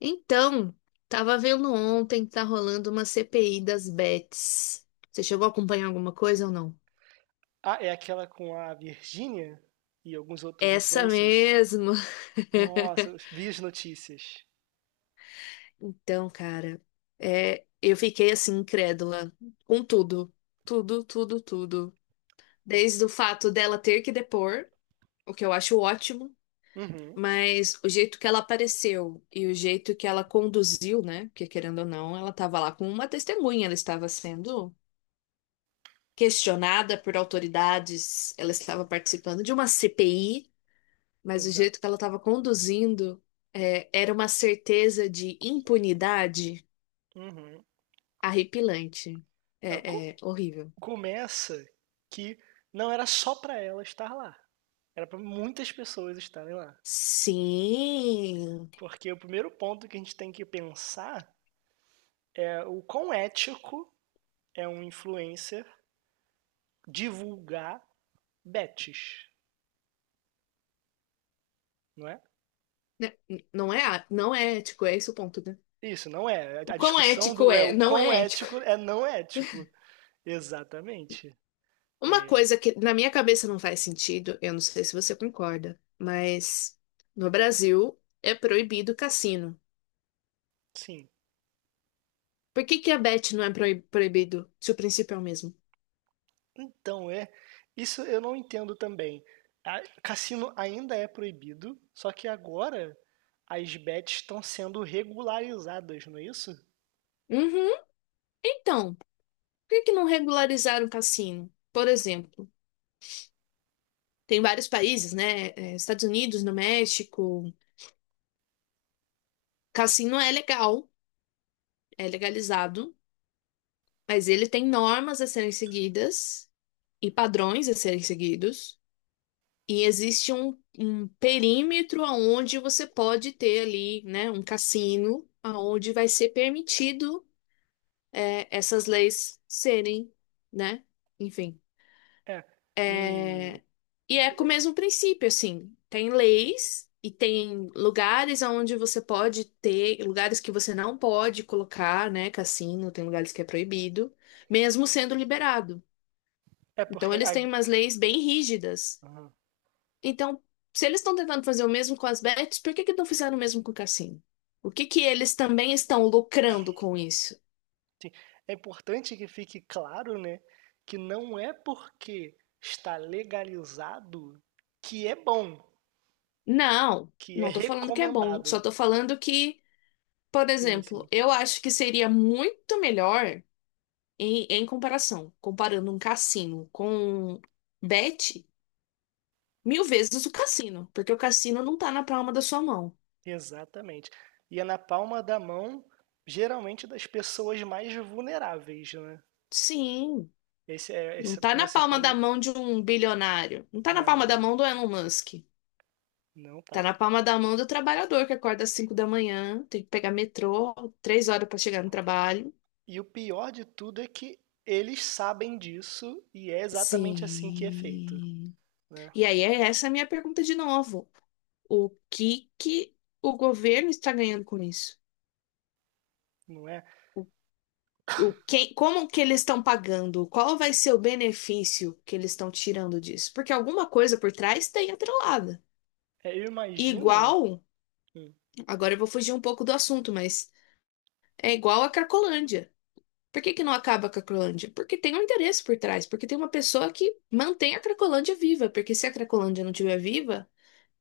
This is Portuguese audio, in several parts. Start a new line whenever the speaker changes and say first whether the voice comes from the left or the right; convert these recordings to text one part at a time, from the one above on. left: Então, tava vendo ontem que tá rolando uma CPI das bets. Você chegou a acompanhar alguma coisa ou não?
right: Ah, é aquela com a Virgínia e alguns outros
left: Essa
right: influencers?
left: mesmo.
right: Nossa, eu vi as notícias.
left: Então, cara, é, eu fiquei assim incrédula com tudo, tudo, tudo, tudo.
right: Ah,
left: Desde o fato dela ter que depor, o que eu acho ótimo,
right: uhum,
left: mas o jeito que ela apareceu e o jeito que ela conduziu, né? Porque querendo ou não, ela estava lá com uma testemunha, ela estava sendo questionada por autoridades. Ela estava participando de uma CPI, mas o jeito que
right: exato.
left: ela estava conduzindo era uma certeza de impunidade
right: Uhum.
left: arrepilante.
right: Ah, co-
left: É, é horrível.
right: Começa que não era só pra ela estar lá, era pra muitas pessoas estarem lá.
left: Sim.
right: Porque o primeiro ponto que a gente tem que pensar é o quão ético é um influencer divulgar bets, não é?
left: Né, não é, não é ético, é esse o ponto, né?
right: Isso, não é.
left: O
right: A
left: quão
right: discussão
left: ético
right: do é
left: é?
right: o
left: Não
right: quão
left: é ético.
right: ético é não ético. Exatamente.
left: Uma coisa que na minha cabeça não faz sentido, eu não sei se você concorda, mas no Brasil é proibido cassino.
right: Sim.
left: Por que que a bet não é proibido, se o princípio é o mesmo?
right: Então, é. Isso eu não entendo também. A- cassino ainda é proibido, só que agora as bets estão sendo regularizadas, não é isso?
left: Uhum. Então, por que que não regularizaram o cassino? Por exemplo, tem vários países, né? É, Estados Unidos, no México, cassino é legal, é legalizado, mas ele tem normas a serem seguidas e padrões a serem seguidos. E existe um perímetro aonde você pode ter ali, né, um cassino, aonde vai ser permitido, é, essas leis serem, né? Enfim.
right: É. E
left: E é com o mesmo princípio, assim. Tem leis e tem lugares onde você pode ter, lugares que você não pode colocar, né? Cassino, tem lugares que é proibido, mesmo sendo liberado.
right: é
left: Então, eles têm umas leis bem rígidas.
right: aham.
left: Então, se eles estão tentando fazer o mesmo com as bets, por que que não fizeram o mesmo com o cassino? O que que eles também estão lucrando com isso?
right: É importante que fique claro, né, que não é porque está legalizado que é bom,
left: Não,
right: que é
left: não tô falando que é bom, só
right: recomendado.
left: tô falando que, por
right: Sim,
left: exemplo,
right: sim.
left: eu acho que seria muito melhor. Em comparação, comparando um cassino com bet, mil vezes o cassino, porque o cassino não tá na palma da sua mão.
right: Exatamente. E é na palma da mão, geralmente das pessoas mais vulneráveis, né?
left: Sim, não
right: Esse é o
left: tá
right: que
left: na
right: você
left: palma da
right: falou.
left: mão de um bilionário, não tá na palma
right: Não,
left: da
right: não,
left: mão do Elon Musk.
right: não
left: Tá
right: tá.
left: na palma da mão do trabalhador que acorda às 5 da manhã, tem que pegar metrô, 3 horas pra chegar no trabalho.
right: E o pior de tudo é que eles sabem disso e é exatamente assim que é feito,
left: Sim.
right: né?
left: E aí, é essa é a minha pergunta de novo. O que que o governo está ganhando com isso?
right: Não é?
left: Como que eles estão pagando? Qual vai ser o benefício que eles estão tirando disso? Porque alguma coisa por trás tem atrelada.
right: É, eu
left: E
right: imagino.
left: igual,
right: Hum,
left: agora eu vou fugir um pouco do assunto, mas é igual a Cracolândia. Por que que não acaba a Cracolândia? Porque tem um interesse por trás, porque tem uma pessoa que mantém a Cracolândia viva, porque se a Cracolândia não estiver viva,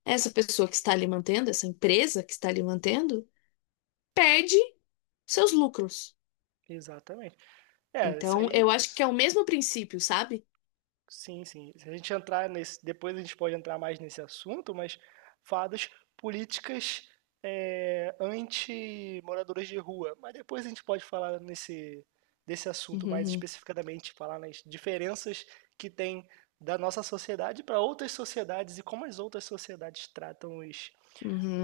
left: essa pessoa que está ali mantendo, essa empresa que está ali mantendo, perde seus lucros.
right: exatamente. É, isso
left: Então,
right: aí.
left: eu acho que é o mesmo princípio, sabe?
right: Sim, sim. Se a gente entrar nesse, depois a gente pode entrar mais nesse assunto, mas fadas políticas, anti-moradores de rua. Mas depois a gente pode falar nesse, desse assunto mais
left: Uhum.
right: especificadamente, falar nas diferenças que tem da nossa sociedade para outras sociedades e como as outras sociedades tratam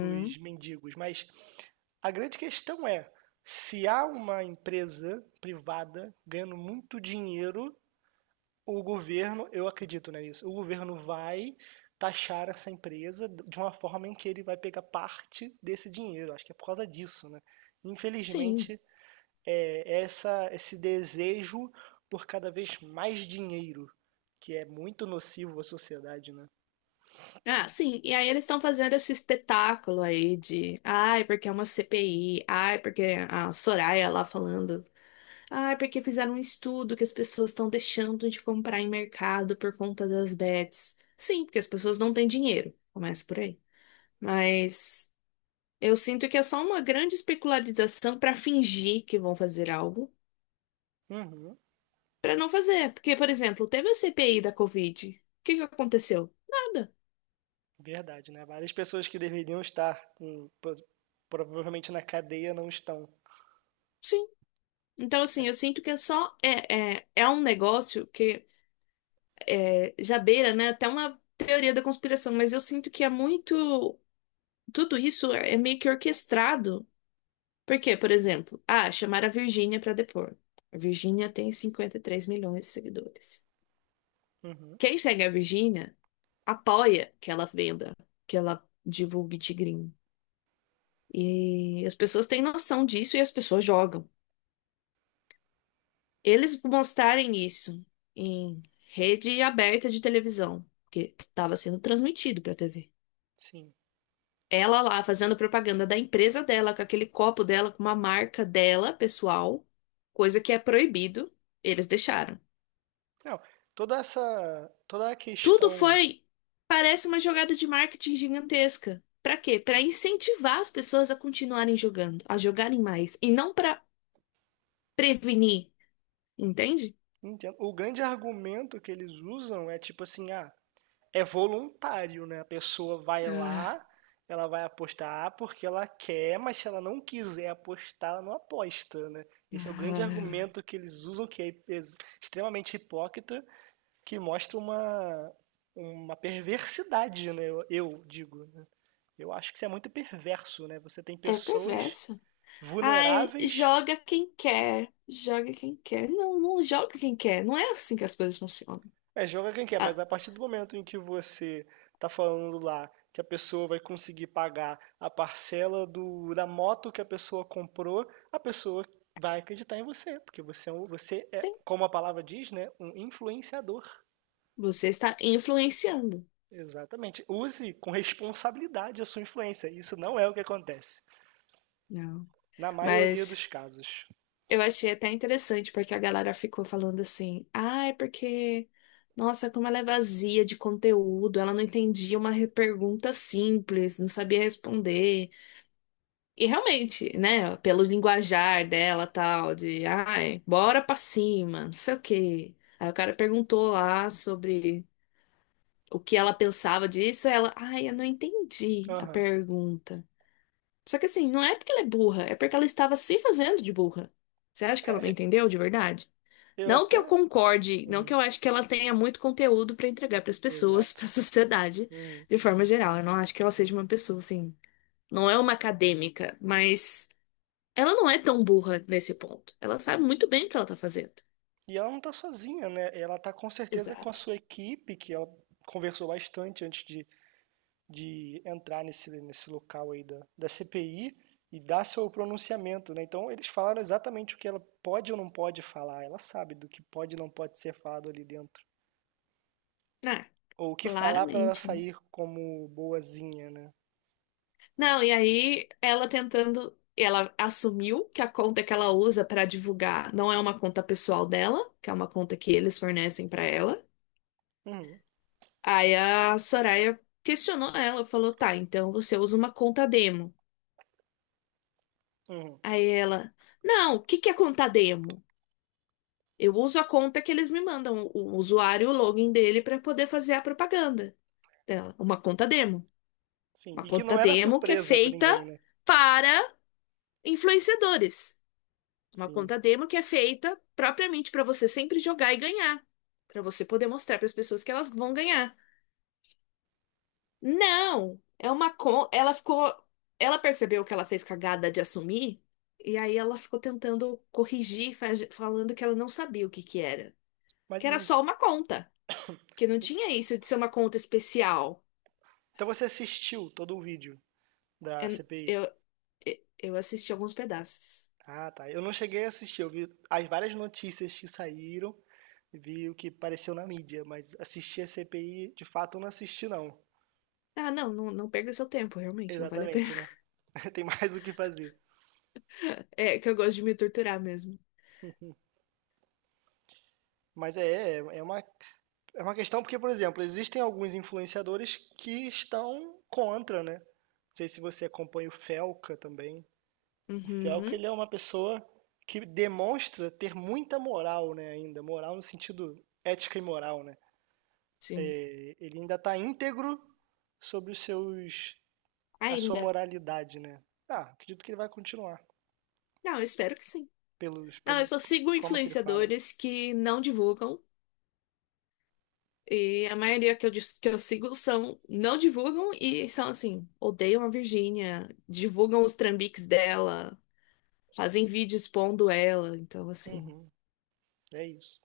right: os mendigos. Mas a grande questão é, se há uma empresa privada ganhando muito dinheiro, o governo, eu acredito né, nisso, o governo vai taxar essa empresa de uma forma em que ele vai pegar parte desse dinheiro. Acho que é por causa disso, né? Infelizmente,
left: Sim.
right: é essa, esse desejo por cada vez mais dinheiro, que é muito nocivo à sociedade, né?
left: Ah, sim. E aí eles estão fazendo esse espetáculo aí de, ai, porque é uma CPI, ai, porque a Soraya lá falando, ai, porque fizeram um estudo que as pessoas estão deixando de comprar em mercado por conta das bets. Sim, porque as pessoas não têm dinheiro. Começa por aí. Mas eu sinto que é só uma grande especularização para fingir que vão fazer algo,
right: Uhum,
left: para não fazer. Porque, por exemplo, teve a CPI da Covid. O que que aconteceu? Nada.
right: verdade, né? Várias pessoas que deveriam estar provavelmente na cadeia não estão.
left: Então, assim,
right: É.
left: eu sinto que é só é um negócio que já beira, né, até uma teoria da conspiração, mas eu sinto que é muito. Tudo isso é meio que orquestrado. Por quê? Por exemplo, chamar a Virgínia para depor. A Virgínia tem 53 milhões de seguidores.
right: Uhum,
left: Quem segue a Virgínia apoia que ela venda, que ela divulgue Tigrinho. E as pessoas têm noção disso e as pessoas jogam. Eles mostrarem isso em rede aberta de televisão, porque estava sendo transmitido para a TV.
right: sim.
left: Ela lá fazendo propaganda da empresa dela, com aquele copo dela, com uma marca dela, pessoal, coisa que é proibido, eles deixaram.
right: Não, toda essa, toda a
left: Tudo
right: questão.
left: foi, parece uma jogada de marketing gigantesca. Para quê? Para incentivar as pessoas a continuarem jogando, a jogarem mais, e não para prevenir, entende?
right: Entendo. O grande argumento que eles usam é tipo assim, ah, é voluntário, né? A pessoa vai
left: Ah,
right: lá, ela vai apostar porque ela quer, mas se ela não quiser apostar, ela não aposta, né? Esse é o grande
left: ah,
right: argumento que eles usam, que extremamente hipócrita, que mostra uma perversidade, né? Eu digo, né? Eu acho que isso é muito perverso, né? Você tem
left: é
right: pessoas
left: perverso. Ai,
right: vulneráveis.
left: joga quem quer. Joga quem quer. Não, não joga quem quer. Não é assim que as coisas funcionam.
right: É, joga quem quer,
left: Ah,
right: mas a partir do momento em que você tá falando lá que a pessoa vai conseguir pagar a parcela do, da moto que a pessoa comprou, a pessoa vai acreditar em você, porque você, é você é,
left: sim,
right: como a palavra diz, né, um influenciador.
left: você está influenciando.
right: Exatamente. Use com responsabilidade a sua influência. Isso não é o que acontece,
left: Não.
right: na maioria dos
left: Mas
right: casos.
left: eu achei até interessante, porque a galera ficou falando assim, ai, porque. Nossa, como ela é vazia de conteúdo, ela não entendia uma pergunta simples, não sabia responder. E realmente, né, pelo linguajar dela, tal, de, ai, bora pra cima, não sei o quê. Aí o cara perguntou lá sobre o que ela pensava disso, ela, ai, eu não entendi a
right: Aham.
left: pergunta. Só que assim, não é porque ela é burra, é porque ela estava se fazendo de burra. Você acha que
right: É,
left: ela não
right: e-
left: entendeu de verdade?
right: eu
left: Não que eu
right: até.
left: concorde, não que
right: Uhum,
left: eu acho que ela tenha muito conteúdo pra entregar pras pessoas,
right: exato.
left: pra sociedade,
right: Uhum.
left: de forma geral. Eu não acho que ela seja uma pessoa assim, não é uma acadêmica, mas ela não é tão burra nesse ponto. Ela sabe muito bem o que ela tá fazendo.
right: E ela não está sozinha, né? Ela está com certeza com a
left: Exato.
right: sua equipe, que ela conversou bastante antes de entrar nesse, nesse local aí da, da CPI e dar seu pronunciamento, né? Então eles falaram exatamente o que ela pode ou não pode falar. Ela sabe do que pode e não pode ser falado ali dentro.
left: Ah,
right: Ou o que falar para ela
left: claramente, né?
right: sair como boazinha, né?
left: Não, e aí ela tentando. Ela assumiu que a conta que ela usa pra divulgar não é uma conta pessoal dela, que é uma conta que eles fornecem pra ela.
right: Uhum,
left: Aí a Soraya questionou ela, falou: tá, então você usa uma conta demo.
right: uhum,
left: Aí ela: não, o que que é conta demo? Eu uso a conta que eles me mandam, o usuário, o login dele, pra poder fazer a propaganda dela, uma conta demo.
right: sim.
left: Uma
right: E que não
left: conta
right: era
left: demo que é
right: surpresa para
left: feita
right: ninguém, né?
left: para influenciadores. Uma
right: Sim.
left: conta demo que é feita propriamente para você sempre jogar e ganhar, para você poder mostrar para as pessoas que elas vão ganhar. Não, ela ficou, ela percebeu que ela fez cagada de assumir e aí ela ficou tentando corrigir, falando que ela não sabia o que
right: Mas
left: que era
right: em-
left: só uma conta, que não tinha isso de ser uma conta especial.
right: então você assistiu todo o vídeo da
left: É-
right: CPI?
left: Eu, eu assisti alguns pedaços.
right: Ah, tá. Eu não cheguei a assistir, eu vi as várias notícias que saíram, vi o que apareceu na mídia, mas assistir a CPI, de fato, eu não assisti, não.
left: Ah, não, não, não perca seu tempo, realmente, não vale a pena.
right: Exatamente, né? Tem mais o que fazer.
left: É que eu gosto de me torturar mesmo.
right: Mas é uma questão porque, por exemplo, existem alguns influenciadores que estão contra, né? Não sei se você acompanha o Felca também. O Felca,
left: Uhum,
right: ele é uma pessoa que demonstra ter muita moral, né, ainda. Moral no sentido ética e moral, né?
left: sim.
right: Ele ainda está íntegro sobre os seus a sua
left: Ainda.
right: moralidade, né? Ah, acredito que ele vai continuar
left: Não, eu espero que sim. Não,
right: pelo
left: eu só sigo
right: como que ele fala.
left: influenciadores que não divulgam. E a maioria que eu sigo são não divulgam e são assim, odeiam a Virgínia, divulgam os trambiques dela, fazem vídeo expondo ela. Então, assim,
right: Uhum, é isso.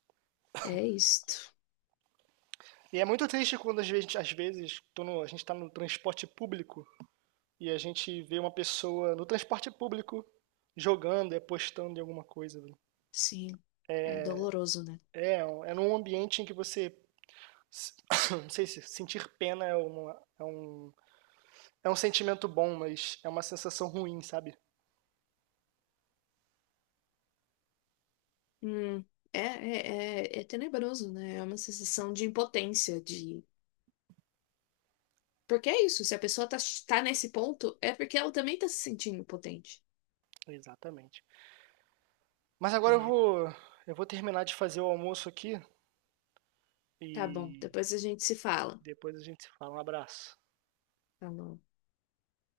left: é isto.
right: E é muito triste quando às vezes tô no- a gente está no transporte público e a gente vê uma pessoa no transporte público jogando, é postando em alguma coisa. Velho.
left: Sim, é doloroso, né?
right: É, é num ambiente em que você se- não sei se sentir pena é é um, é um sentimento bom, mas é uma sensação ruim, sabe?
left: Hum, é tenebroso, né? É uma sensação de impotência, de Porque é isso, se a pessoa tá, tá nesse ponto, é porque ela também tá se sentindo potente.
right: Exatamente. Mas agora
left: É,
right: eu vou terminar de fazer o almoço aqui
left: tá bom,
right: e
left: depois a gente se fala.
right: depois a gente se fala. Um abraço.
left: Falou.